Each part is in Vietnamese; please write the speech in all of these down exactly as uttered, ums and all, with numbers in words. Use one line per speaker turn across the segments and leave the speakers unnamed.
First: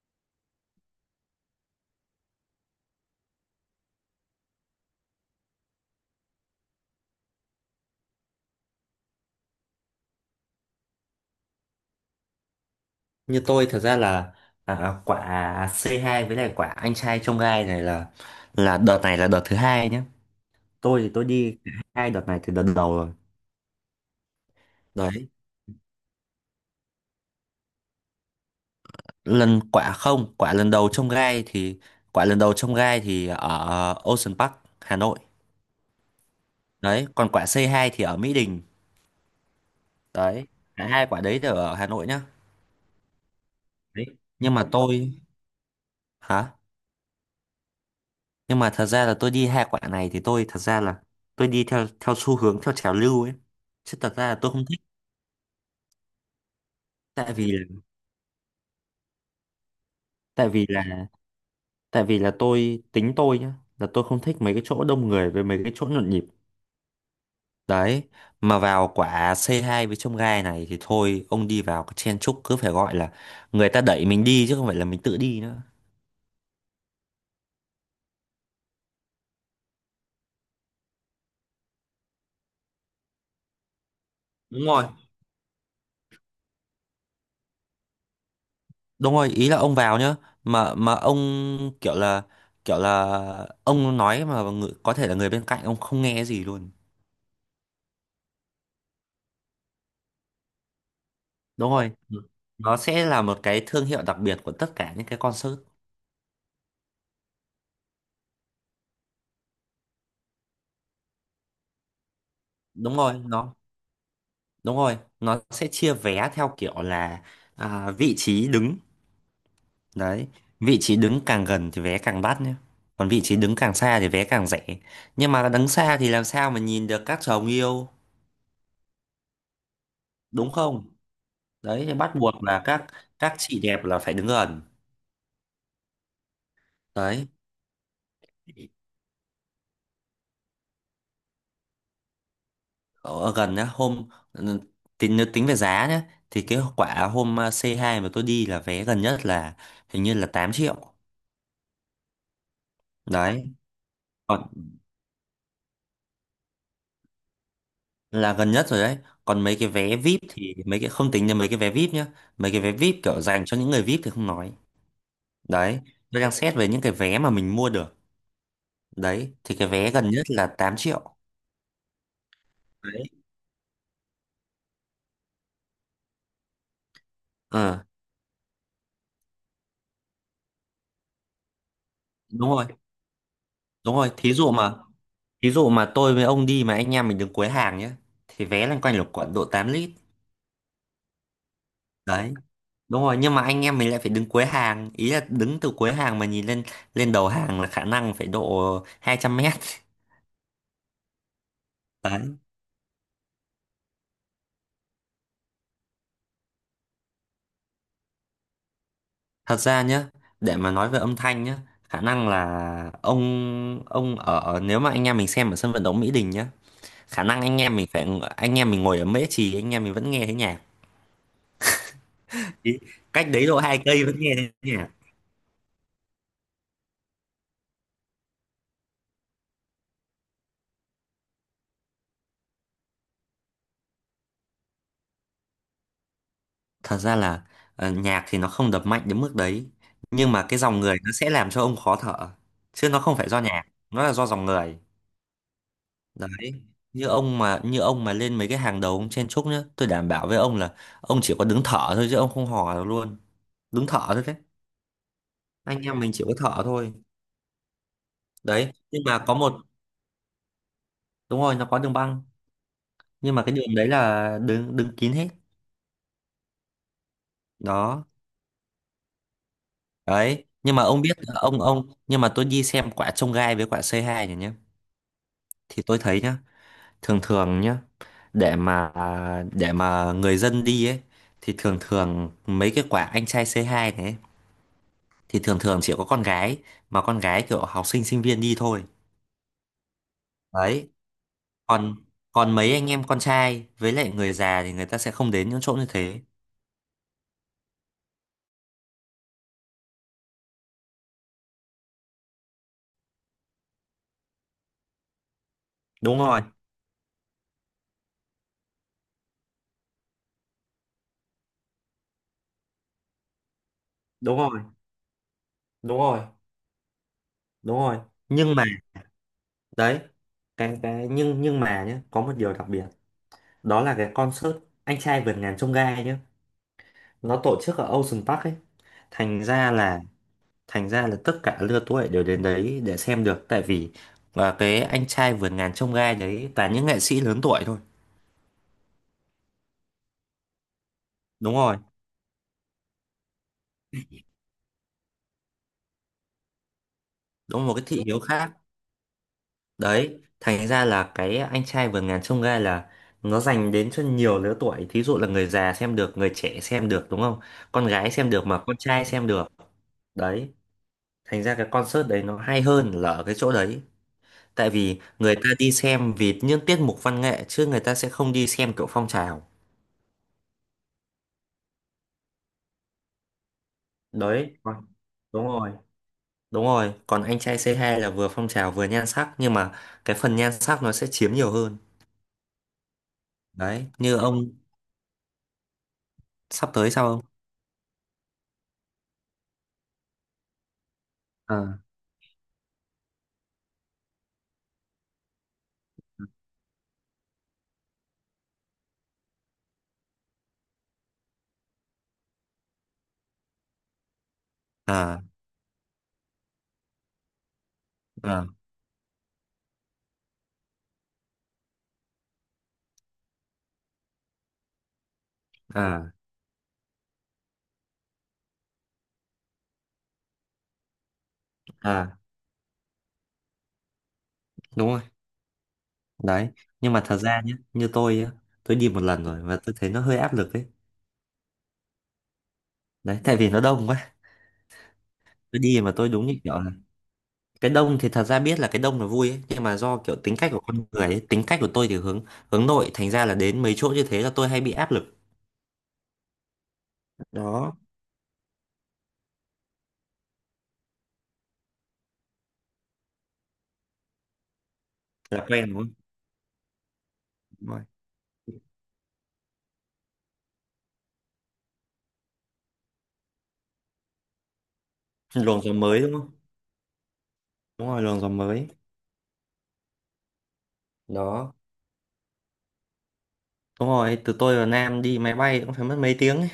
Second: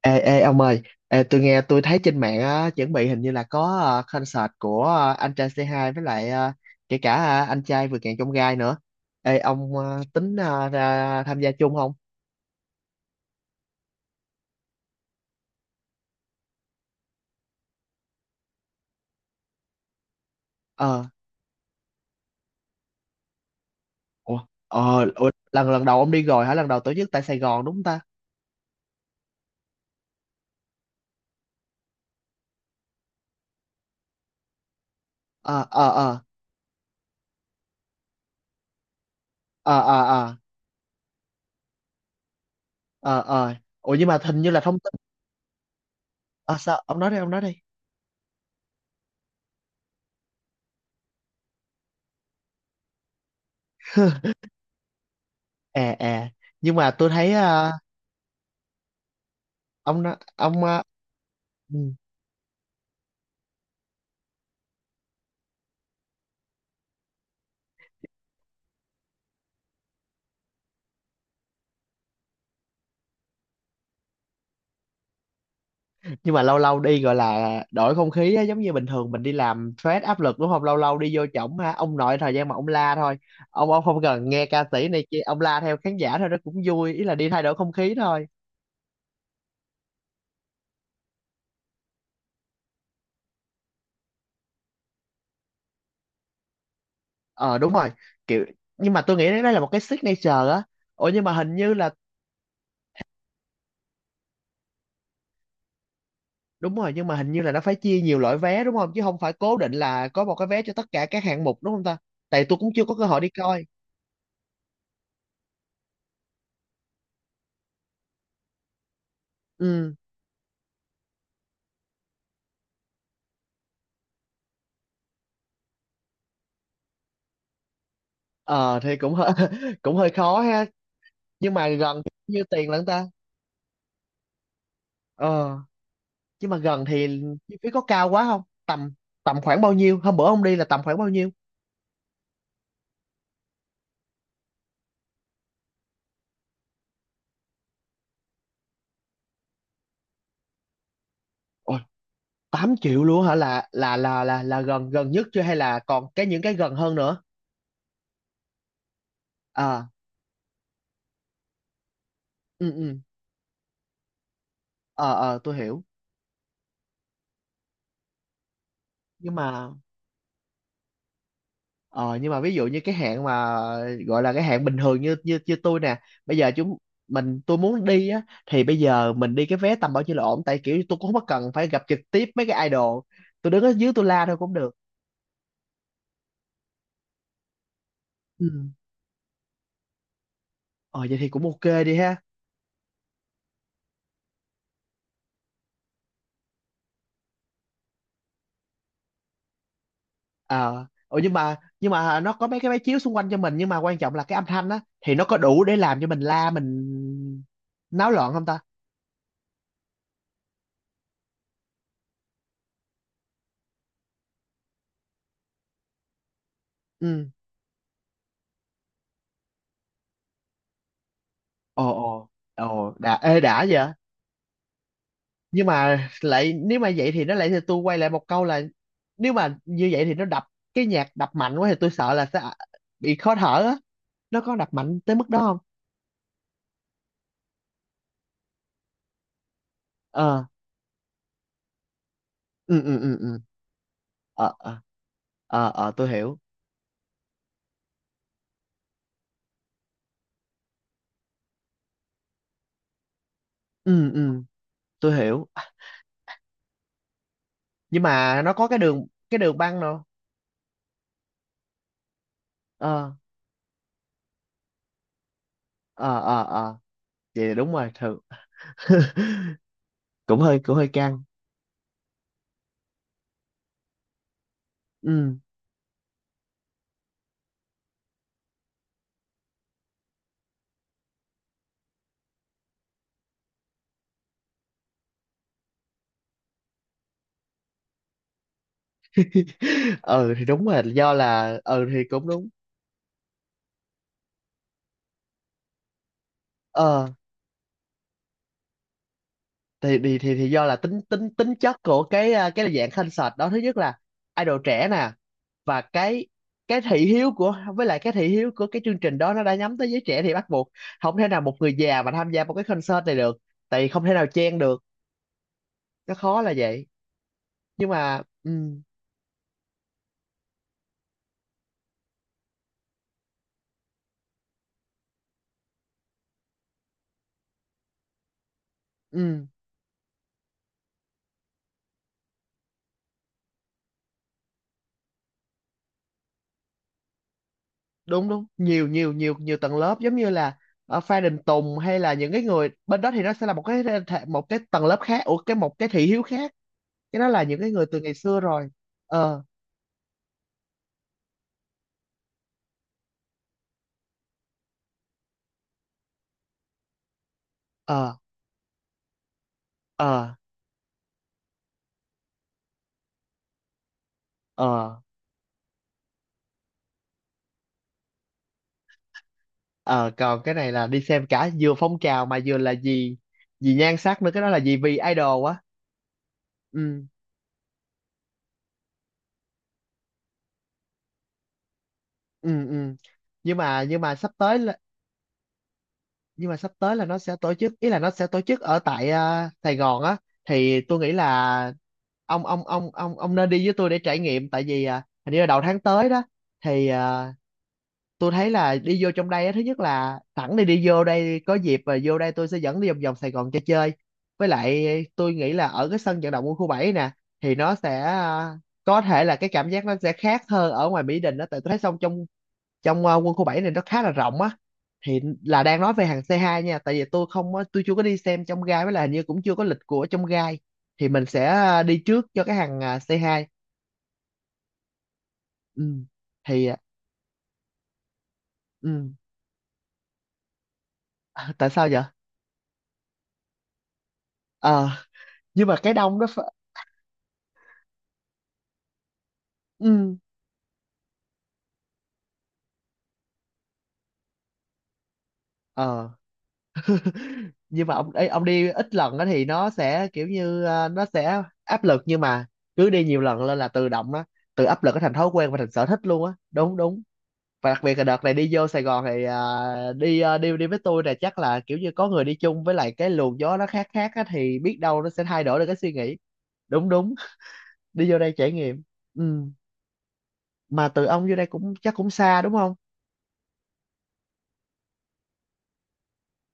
Ê, ê ông ơi, ê, tôi nghe tôi thấy trên mạng á, chuẩn bị hình như là có ờ, concert của ờ, anh trai xê hai với lại ờ, kể cả ờ, anh trai vượt ngàn chông gai nữa. Ê ông ờ, tính ờ, ra tham gia chung không?
Như tôi thật ra là, à, quả c hai với lại quả anh trai trong gai này là là đợt này là đợt thứ hai nhé. Tôi
Ờ.
thì tôi đi cả hai đợt này từ đợt đầu rồi.
Ủa. Ờ.
Đấy.
Ủa, lần lần đầu ông đi rồi hả? Lần đầu tổ chức tại Sài Gòn đúng không ta?
Lần quả không quả lần đầu trong gai thì, quả lần đầu trong gai thì ở Ocean Park Hà Nội.
Ờ, ờ, ờ,
Đấy, còn quả c hai thì ở Mỹ Đình.
ờ, ờ, ờ,
Đấy, cả hai quả đấy đều ở Hà Nội nhá.
ờ, ờ. Ủa
Đấy,
nhưng mà hình như
nhưng
là
mà
thông tin.
tôi... Hả?
Ờ sao? Ông nói đi, ông nói đi.
Nhưng mà thật ra là tôi đi hai quả này thì tôi thật ra là tôi đi theo theo xu hướng theo trào lưu ấy, chứ thật ra là tôi không thích.
À à, nhưng mà tôi thấy.
tại vì
Ờ, ông nó-
tại
ông
vì
ờ,
là
ừ.
tại vì là tôi tính tôi nhá, là tôi không thích mấy cái chỗ đông người với mấy cái chỗ nhộn nhịp. Đấy, mà vào quả c hai với trông gai này thì thôi, ông đi vào cái chen chúc cứ phải gọi là người ta đẩy mình đi chứ không phải là mình tự đi nữa.
Nhưng mà lâu lâu đi gọi là đổi không khí á, giống như bình thường mình đi làm stress áp lực đúng không, lâu lâu đi vô trỏng ha ông nội, thời gian mà ông la thôi, ông ông không cần nghe
Đúng
ca
rồi,
sĩ này kia, ông la theo khán giả thôi, nó cũng vui, ý là đi thay đổi không khí thôi.
đúng rồi, ý là ông vào nhá, mà mà ông kiểu là kiểu là ông nói mà người, có thể là người bên cạnh ông không nghe gì luôn.
Ờ đúng rồi, kiểu, nhưng mà tôi nghĩ đấy là một cái signature á. Ủa nhưng mà hình
Đúng
như là
rồi. Ừ. Nó sẽ là một cái thương hiệu đặc biệt của tất cả những cái concert.
đúng rồi, nhưng mà hình như là nó phải chia nhiều loại vé đúng không, chứ không phải cố định là có một cái vé cho tất cả các hạng mục đúng không ta? Tại tôi cũng chưa có
đúng
cơ
rồi
hội đi
nó
coi.
Đúng rồi, nó sẽ chia vé theo kiểu là à, vị trí đứng.
Ừ.
Đấy, vị trí đứng càng gần thì vé càng đắt nhé. Còn vị trí đứng càng xa thì vé càng rẻ. Nhưng mà đứng xa thì làm sao mà nhìn được các chồng yêu,
Ờ thì cũng hơi cũng hơi khó
đúng
ha,
không?
nhưng mà
Đấy, thì
gần
bắt buộc
như
là
tiền lận
các
ta.
các chị đẹp là phải đứng gần.
Ờ nhưng mà gần thì
Đấy,
chi phí có cao quá không, tầm tầm khoảng bao nhiêu hôm bữa ông đi là tầm khoảng bao nhiêu?
ở gần nhá, hôm ừ, tính nếu tính về giá nhá, thì cái quả hôm à, c hai mà tôi đi là vé gần nhất là hình như là tám triệu.
Ôi, tám triệu luôn hả,
Đấy,
là là là là là gần, gần nhất chưa hay là còn cái những cái gần hơn nữa?
là gần nhất rồi đấy. Còn mấy cái
À,
vé vip thì mấy cái không tính đến mấy cái vé vip nhá. Mấy cái
ừ
vé
ừ,
vip kiểu dành cho những người vip thì không nói.
ờ ờ, tôi
Đấy,
hiểu.
tôi đang xét về những cái vé mà mình mua được.
Nhưng
Đấy, thì cái
mà
vé gần nhất là tám triệu.
ờ nhưng mà ví dụ như cái
Đấy,
hạn mà gọi là cái hạn bình thường, như như như tôi nè, bây giờ chúng mình tôi muốn
ờ,
đi á, thì bây giờ mình đi cái vé tầm bao nhiêu là ổn, tại kiểu tôi cũng không có cần phải gặp trực tiếp mấy
đúng rồi
cái idol, tôi đứng ở dưới
đúng
tôi
rồi.
la
Thí
thôi
dụ
cũng được.
mà thí dụ mà tôi với ông đi mà anh em mình đứng cuối hàng nhá, thì vé
Ừ.
loanh quanh là khoảng độ tám lít.
Ờ vậy thì cũng ok đi ha.
Đấy, đúng rồi, nhưng mà anh em mình lại phải đứng cuối hàng, ý là đứng từ cuối hàng mà nhìn lên lên đầu hàng là khả năng phải độ hai trăm mét.
Ờ, ủa nhưng mà nhưng mà nó
Đấy.
có mấy cái máy chiếu xung quanh cho mình, nhưng mà quan trọng là cái âm thanh á thì nó có đủ để làm cho mình la, mình náo loạn không ta?
Thật ra nhá, để mà nói về âm thanh nhá, khả năng là ông ông ở nếu mà anh em mình xem ở sân vận động Mỹ Đình nhá, khả
Ừ.
năng anh em mình phải, anh em mình ngồi ở Mễ Trì anh em mình vẫn nghe thấy nhạc.
Ồ ồ.
Ý,
Ồ đã,
cách
ê
đấy độ
đã
hai
vậy.
cây vẫn nghe thấy nhạc.
Nhưng mà lại nếu mà vậy thì nó lại, thì tôi quay lại một câu là nếu mà như vậy thì nó đập, cái nhạc đập mạnh quá thì tôi sợ là sẽ bị khó thở á, nó có đập mạnh tới mức đó không?
Thật ra là, ờ, nhạc thì nó không đập mạnh đến mức đấy, nhưng
Ờ,
mà cái dòng người nó sẽ làm cho ông khó thở,
ừ
chứ
ừ
nó
ừ
không phải
ừ
do nhạc, nó là do dòng
ờ,
người.
ờ, ờ, ờ, tôi hiểu.
Đấy. Như ông mà như ông mà lên mấy cái hàng đầu ông chen chúc nhá, tôi đảm bảo với ông là ông chỉ có đứng thở thôi chứ ông không hò được luôn, đứng thở
Ừ
thôi đấy.
ừ, tôi hiểu.
Anh em mình chỉ có thợ thôi.
Nhưng mà nó có
Đấy,
cái
nhưng
đường,
mà có
cái
một...
đường băng
Đúng rồi, nó có đường băng,
đâu?
nhưng mà cái đường đấy là đứng đứng kín hết.
Ờ ờ ờ, vậy là đúng rồi
Đó.
thường. Cũng
Đấy,
hơi, cũng
nhưng mà
hơi
ông biết
căng.
là ông ông nhưng mà tôi đi xem quả trông gai với quả c hai này nhá,
Ừ.
thì tôi thấy nhá, thường thường nhá, để mà để mà người dân đi ấy, thì thường thường mấy cái quả anh trai c hai này ấy, thì thường thường chỉ có con gái, mà con gái kiểu học sinh sinh viên đi thôi.
Ừ thì đúng rồi,
Đấy.
do là ừ
Còn
thì cũng đúng.
Còn mấy anh em con trai với lại người già thì người ta sẽ không đến những chỗ như thế.
Ờ thì thì thì, thì do là tính tính tính chất của cái à, cái dạng concert đó. Thứ nhất là idol trẻ nè, và
Đúng
cái
rồi,
cái thị hiếu của, với lại cái thị hiếu của cái chương trình đó nó đã nhắm tới giới trẻ, thì bắt buộc không thể nào một người già mà tham gia một cái concert này được, tại vì không thể nào
đúng
chen
rồi,
được,
đúng
nó
rồi,
khó là vậy.
đúng
Nhưng
rồi,
mà ừ,
nhưng mà đấy, cái cái nhưng nhưng mà nhé, có một điều đặc biệt, đó là cái concert anh trai vượt ngàn chông gai nhé, nó tổ chức ở Ocean Park ấy. thành
ừ
ra là Thành ra là tất cả lứa tuổi đều đến đấy để xem được, tại vì và cái anh trai vượt ngàn chông gai đấy toàn những nghệ sĩ lớn tuổi thôi.
đúng đúng, nhiều nhiều nhiều nhiều tầng lớp, giống như là ở Phan Đình
Đúng rồi,
Tùng hay là những cái người bên đó thì nó sẽ là một cái thể- một cái tầng lớp khác, ủa cái một cái thị hiếu khác, cái đó là những
đúng
cái
một cái
người từ
thị
ngày
hiếu
xưa
khác.
rồi. Ờ,
Đấy, thành ra là cái anh trai vượt ngàn chông gai là nó dành đến cho nhiều lứa tuổi. Thí dụ là người già xem được, người trẻ xem được đúng không? Con gái
ờ,
xem được mà con trai xem được.
ờ,
Đấy, thành ra cái concert đấy nó hay hơn là ở cái chỗ đấy. Tại
ờ,
vì người ta đi xem vì những tiết mục văn nghệ chứ người ta sẽ không đi xem kiểu phong trào.
ờ, còn cái này là đi xem cả vừa phong trào mà vừa là gì, gì nhan sắc nữa, cái đó
Đấy,
là
vâng,
gì, vì
đúng
idol á.
rồi, đúng rồi.
Ừ
Còn anh trai c hai là vừa phong trào vừa nhan sắc, nhưng mà cái phần nhan sắc nó sẽ chiếm nhiều hơn.
ừ, ừ nhưng mà
Đấy,
nhưng mà
như
sắp
ông...
tới, nhưng mà
Sắp
sắp
tới
tới là
sao
nó
không?
sẽ tổ chức, ý là nó sẽ tổ chức ở tại à, Sài Gòn á, thì tôi nghĩ là
À,
ông ông ông ông ông nên đi với tôi để trải nghiệm, tại vì à, hình như là đầu tháng tới đó, thì à, tôi thấy là đi vô trong đây á, thứ nhất là sẵn đi, đi vô đây có dịp, và vô đây tôi sẽ dẫn đi vòng vòng Sài Gòn cho chơi, với lại
à,
tôi nghĩ là ở cái sân vận động quân khu bảy nè, thì nó sẽ
à,
à, có thể là cái cảm giác nó sẽ khác hơn ở ngoài Mỹ Đình đó, tại tôi thấy xong trong trong ờ, quân khu bảy này nó khá là rộng á, thì là đang nói về
à,
hàng xê hai nha, tại vì tôi không có- tôi chưa có đi xem trong gai, với là hình như cũng chưa có lịch của trong gai, thì mình sẽ ờ, đi
à
trước cho cái hàng ờ, xê hai.
đúng rồi.
Ừ,
Đấy,
thì ờ,
nhưng mà thật ra nhé, như tôi á, tôi đi một
ừ.
lần rồi và tôi thấy nó hơi áp lực ấy.
À, tại sao vậy?
Đấy, tại vì nó đông quá.
Ờ
Tôi
nhưng mà
đi mà
cái
tôi
đông nó
đúng như
ph-
kiểu là, cái đông thì thật ra biết là cái đông là vui ấy, nhưng mà do
ừ.
kiểu tính cách của con người ấy, tính cách của tôi thì hướng hướng nội, thành ra là đến mấy chỗ như thế là tôi hay bị áp lực.
Ờ
Đó,
nhưng mà ông ấy ông đi ít lần á thì nó sẽ kiểu như ờ, nó sẽ áp lực, nhưng mà cứ đi nhiều lần lên là tự động đó, tự áp lực nó thành thói
là
quen và
quen
thành
đúng
sở
không?
thích luôn á. Đúng đúng. Và
Đúng rồi.
đặc biệt là đợt này đi vô Sài Gòn thì à, đi à, đi đi với tôi là chắc là kiểu như có người đi chung, với lại cái luồng gió nó khác khác á, thì biết đâu nó sẽ thay đổi
Luồng
được
gió
cái suy
mới đúng
nghĩ.
không?
Đúng đúng,
Đúng rồi,
đi vô
luồng gió
đây trải
mới.
nghiệm. Ừ. Mà từ ông vô đây
Đó,
cũng chắc cũng xa đúng không?
đúng rồi, từ tôi và Nam đi máy bay cũng phải mất mấy tiếng ấy.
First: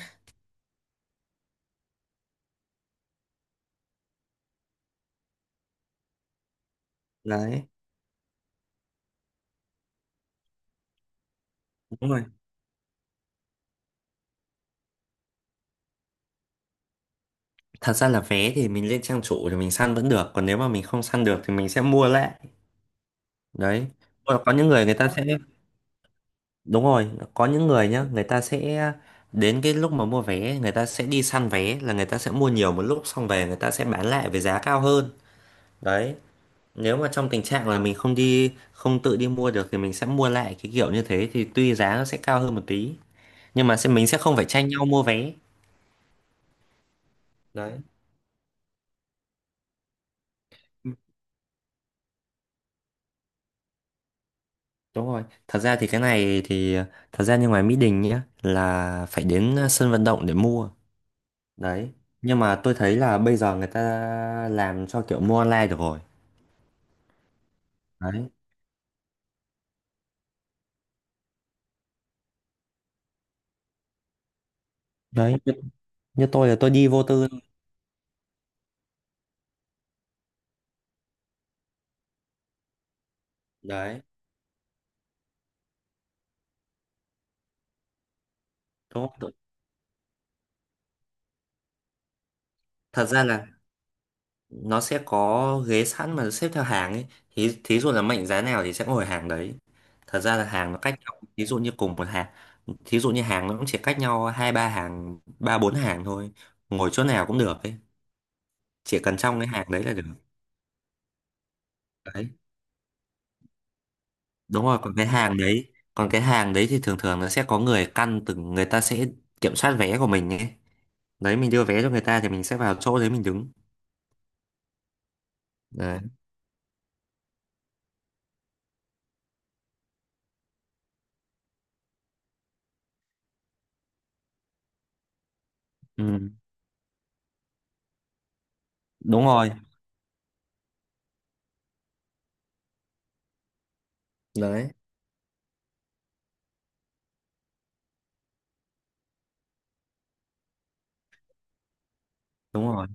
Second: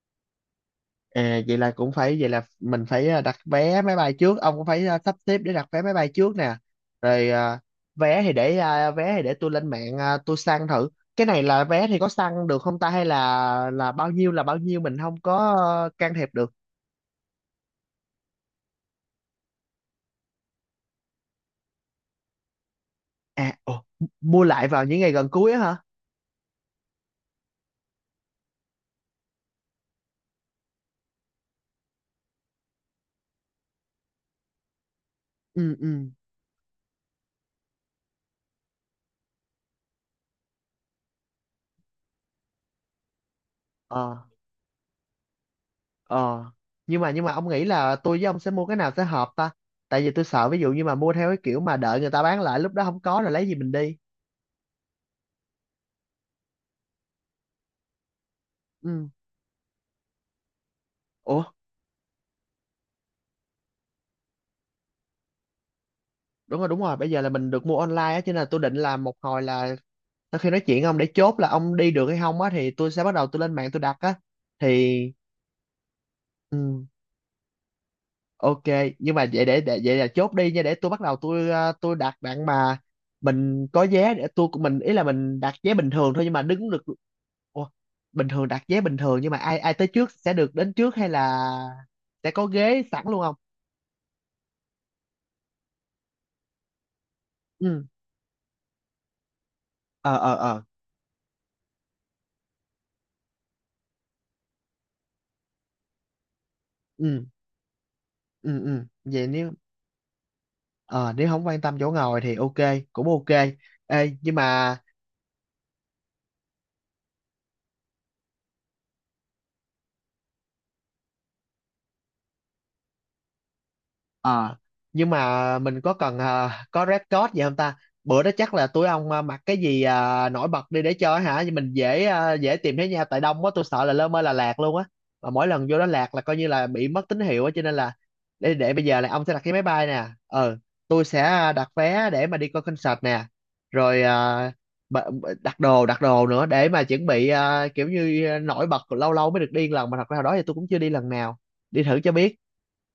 À vậy là cũng phải, vậy là mình phải à, đặt vé máy bay trước, ông cũng phải à, sắp xếp để đặt vé máy bay trước nè, rồi à,
Đấy,
vé thì để à, vé thì để tôi lên mạng à, tôi săn thử. Cái này là vé thì có
đúng rồi.
săn được không ta, hay là là bao nhiêu là bao nhiêu mình không có ờ, can thiệp được?
Thật ra là vé thì mình lên trang chủ thì mình săn vẫn được. Còn nếu mà mình không săn được thì mình sẽ mua lại.
À ồ,
Đấy.
mua
Có có
lại
những
vào
người người
những
ta
ngày
sẽ...
gần cuối á hả?
Đúng rồi, có những người nhá, người ta sẽ, đến cái lúc mà mua vé, người ta sẽ đi săn vé, là người ta sẽ mua nhiều một lúc, xong về người ta sẽ bán lại với giá cao hơn.
Ừ ừ,
Đấy. Nếu mà trong tình trạng là mình không đi, không tự đi mua được, thì mình sẽ mua lại cái kiểu như thế. Thì tuy giá nó sẽ cao hơn một tí, nhưng mà sẽ
ờ
mình sẽ không phải tranh nhau mua vé.
ờ, nhưng mà nhưng mà ông nghĩ
Đấy.
là tôi với ông sẽ mua cái nào sẽ hợp ta, tại vì tôi sợ ví dụ như mà mua theo cái kiểu mà đợi người ta bán lại, lúc đó không có rồi lấy gì mình đi?
Đúng rồi, thật ra thì cái này thì thật ra như ngoài Mỹ Đình nhá, là
Ừ,
phải đến ờ, sân vận động để mua.
ủa.
Đấy. Nhưng mà tôi thấy là bây giờ người ta làm cho kiểu mua online được rồi.
Đúng rồi đúng rồi, bây giờ là mình được mua online á, cho
Đấy.
nên là tôi định là một hồi là sau khi nói chuyện ông để chốt là ông đi được hay không á thì tôi sẽ bắt đầu tôi lên mạng tôi đặt á, thì
Đấy, như, Như tôi là tôi
ừ.
đi vô tư.
Ok, nhưng mà vậy để, để vậy là chốt đi nha, để tôi bắt đầu tôi ờ, tôi đặt bạn mà. Mình có
Đấy.
vé để tôi của mình, ý là mình đặt vé bình thường thôi nhưng mà đứng được. Ủa, bình thường đặt vé bình
Đúng
thường nhưng
không?
mà ai ai tới trước sẽ được đến trước hay là sẽ có ghế sẵn
Thật
luôn
ra
không?
là nó sẽ có ghế sẵn mà xếp theo hàng ấy. Thí, thí
Ừ,
dụ là mệnh giá nào thì sẽ ngồi hàng đấy.
ờ
Thật
ờ
ra là
ờ,
hàng nó cách nhau, thí dụ như cùng một hàng, thí dụ như hàng nó cũng chỉ cách nhau hai ba hàng, ba bốn hàng thôi. Ngồi chỗ
ừ
nào cũng được ấy.
ừ ừ.
Chỉ cần
Vậy
trong cái
nếu
hàng đấy là được.
ờ nếu không quan tâm chỗ ngồi
Đấy,
thì ok, cũng ok. Ê, nhưng
đúng
mà.
rồi, còn cái hàng đấy còn cái hàng đấy thì thường thường nó sẽ có người căn từng người ta sẽ kiểm soát vé của mình ấy. Đấy, mình đưa vé cho người ta thì mình sẽ vào chỗ đấy mình đứng.
Ờ, nhưng mà mình có
Đấy.
cần ờ, có red code gì không ta? Bữa đó chắc là tụi ông ờ, mặc cái gì ờ, nổi bật đi để chơi hả? Nhưng mình dễ ờ, dễ tìm thấy nhau, tại đông quá tôi sợ là lơ mơ là lạc luôn á. Mà mỗi lần vô đó lạc là
Ừ.
coi như là bị mất tín hiệu á, cho nên là để để bây giờ là ông
Đúng
sẽ đặt
rồi.
cái máy bay nè. Ờ, tôi sẽ ờ, đặt vé để mà đi coi concert nè. Rồi ờ,
Đấy,
b- b- đặt đồ đặt đồ nữa để mà chuẩn bị ờ, kiểu như ờ, nổi bật, lâu lâu mới được đi một lần, mà thật ra hồi đó thì tôi cũng chưa đi lần nào. Đi thử cho biết.
đúng rồi,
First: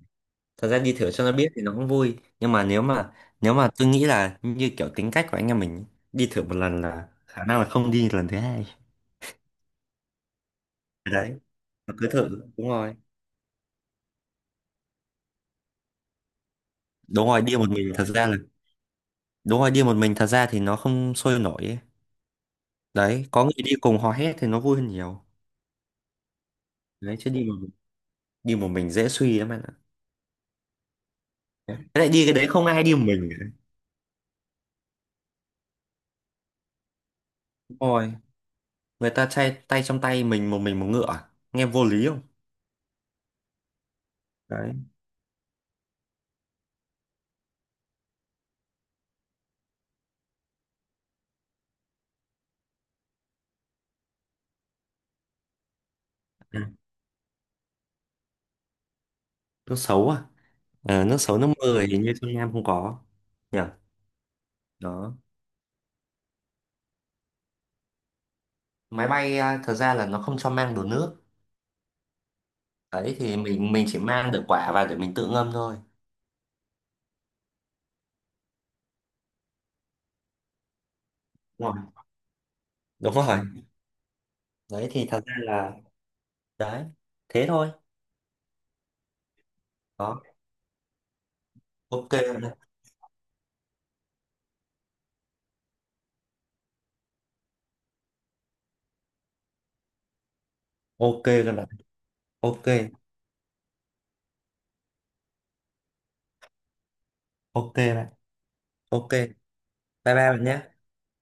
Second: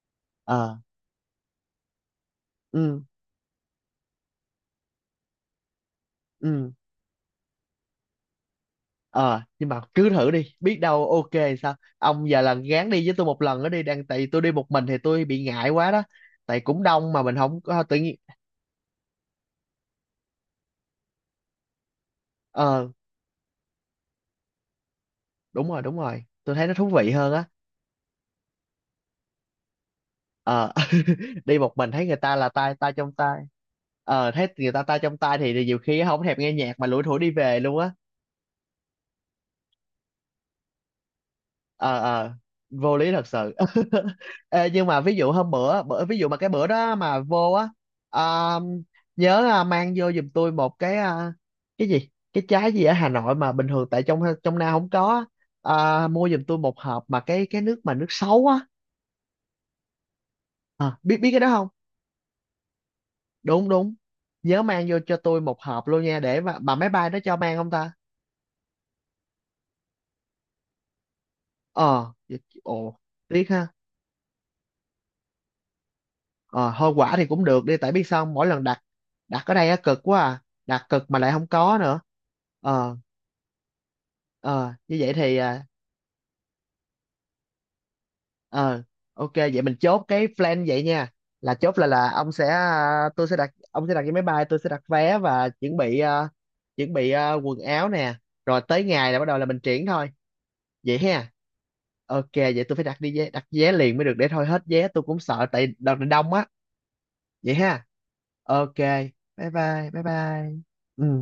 thật
Ờ,
ra đi thử cho nó biết thì nó cũng vui, nhưng mà nếu
ừ.
mà nếu mà tôi nghĩ là như kiểu tính cách của anh em mình ấy, đi thử một
Ừ.
lần là khả năng là không đi lần thứ hai.
Ờ nhưng mà cứ thử đi biết đâu
Đấy,
ok. Sao
mà cứ thử.
ông giờ là
Đúng
gán
rồi,
đi với tôi một lần nữa đi đang, tại vì tôi đi một mình thì tôi bị ngại quá đó, tại cũng đông mà
đúng
mình
rồi, đi
không
một
có
mình
tự
thật
nhiên.
ra là, đúng rồi, đi một mình thật ra thì nó không sôi nổi ấy.
Ờ
Đấy, có người đi cùng hò hét thì nó vui hơn nhiều.
đúng rồi đúng rồi, tôi thấy nó thú vị
Đấy, chứ
hơn á.
đi một đi một mình dễ suy lắm anh ạ.
Ờ đi một
Thế
mình thấy
lại
người
đi cái
ta
đấy
là
không
tay
ai
tay
đi một
trong
mình
tay.
cả.
Ờ thấy người ta tay trong tay thì nhiều khi không thèm nghe nhạc mà lủi thủi đi về luôn
Đúng
á.
rồi, người ta chay tay trong tay mình một mình một ngựa à? Nghe vô
Ờ
lý không?
ờ, vô lý thật sự. Ê,
Đấy.
nhưng mà ví dụ hôm bữa bữa, ví dụ mà cái bữa đó mà vô á, à, nhớ à, mang vô giùm tôi một cái à, cái gì cái trái gì ở Hà Nội mà bình thường tại trong trong Nam không có á. À, mua giùm tôi
à,
một hộp mà cái cái nước mà nước sấu á.
Nước xấu à?
à,
Ờ,
biết
nước
Biết
xấu
cái
nước
đó không?
mưa thì hình như trong Nam không có nhỉ.
Đúng đúng, nhớ mang vô cho
Đó.
tôi một hộp luôn nha, để mà, mà máy bay nó cho mang không ta?
Máy bay à, thật ra là nó không cho mang đồ nước.
Ờ vậy- ồ,
Đấy, thì
tiếc ha.
mình mình chỉ mang được quả và để mình tự ngâm thôi.
Ờ, hơi quả thì cũng được đi, tại biết sao không? Mỗi lần đặt, đặt ở đây á cực quá, à đặt cực mà lại không
Đúng
có
rồi,
nữa. Ờ
đúng rồi.
ờ,
Đấy,
như
thì
vậy
thật ra
thì à,
là... Đấy, thế thôi.
ờ ok, vậy mình chốt
Đó.
cái plan vậy nha, là chốt là
Ok
là ông
bạn
sẽ
ạ.
à, tôi sẽ đặt, ông sẽ đặt cái máy bay, tôi sẽ đặt vé và chuẩn bị à, chuẩn bị à, quần áo nè, rồi tới ngày là bắt đầu là mình triển thôi vậy
Ok
ha.
các bạn.
Ok vậy
Ok.
tôi phải đặt đi vé, đặt vé liền mới được, để thôi hết vé tôi cũng sợ tại đợt này đông á, vậy
Ok
ha,
bạn.
ok.
Ok. Bye
Bye bye bye
bye bạn
bye.
nhé.
Ừ.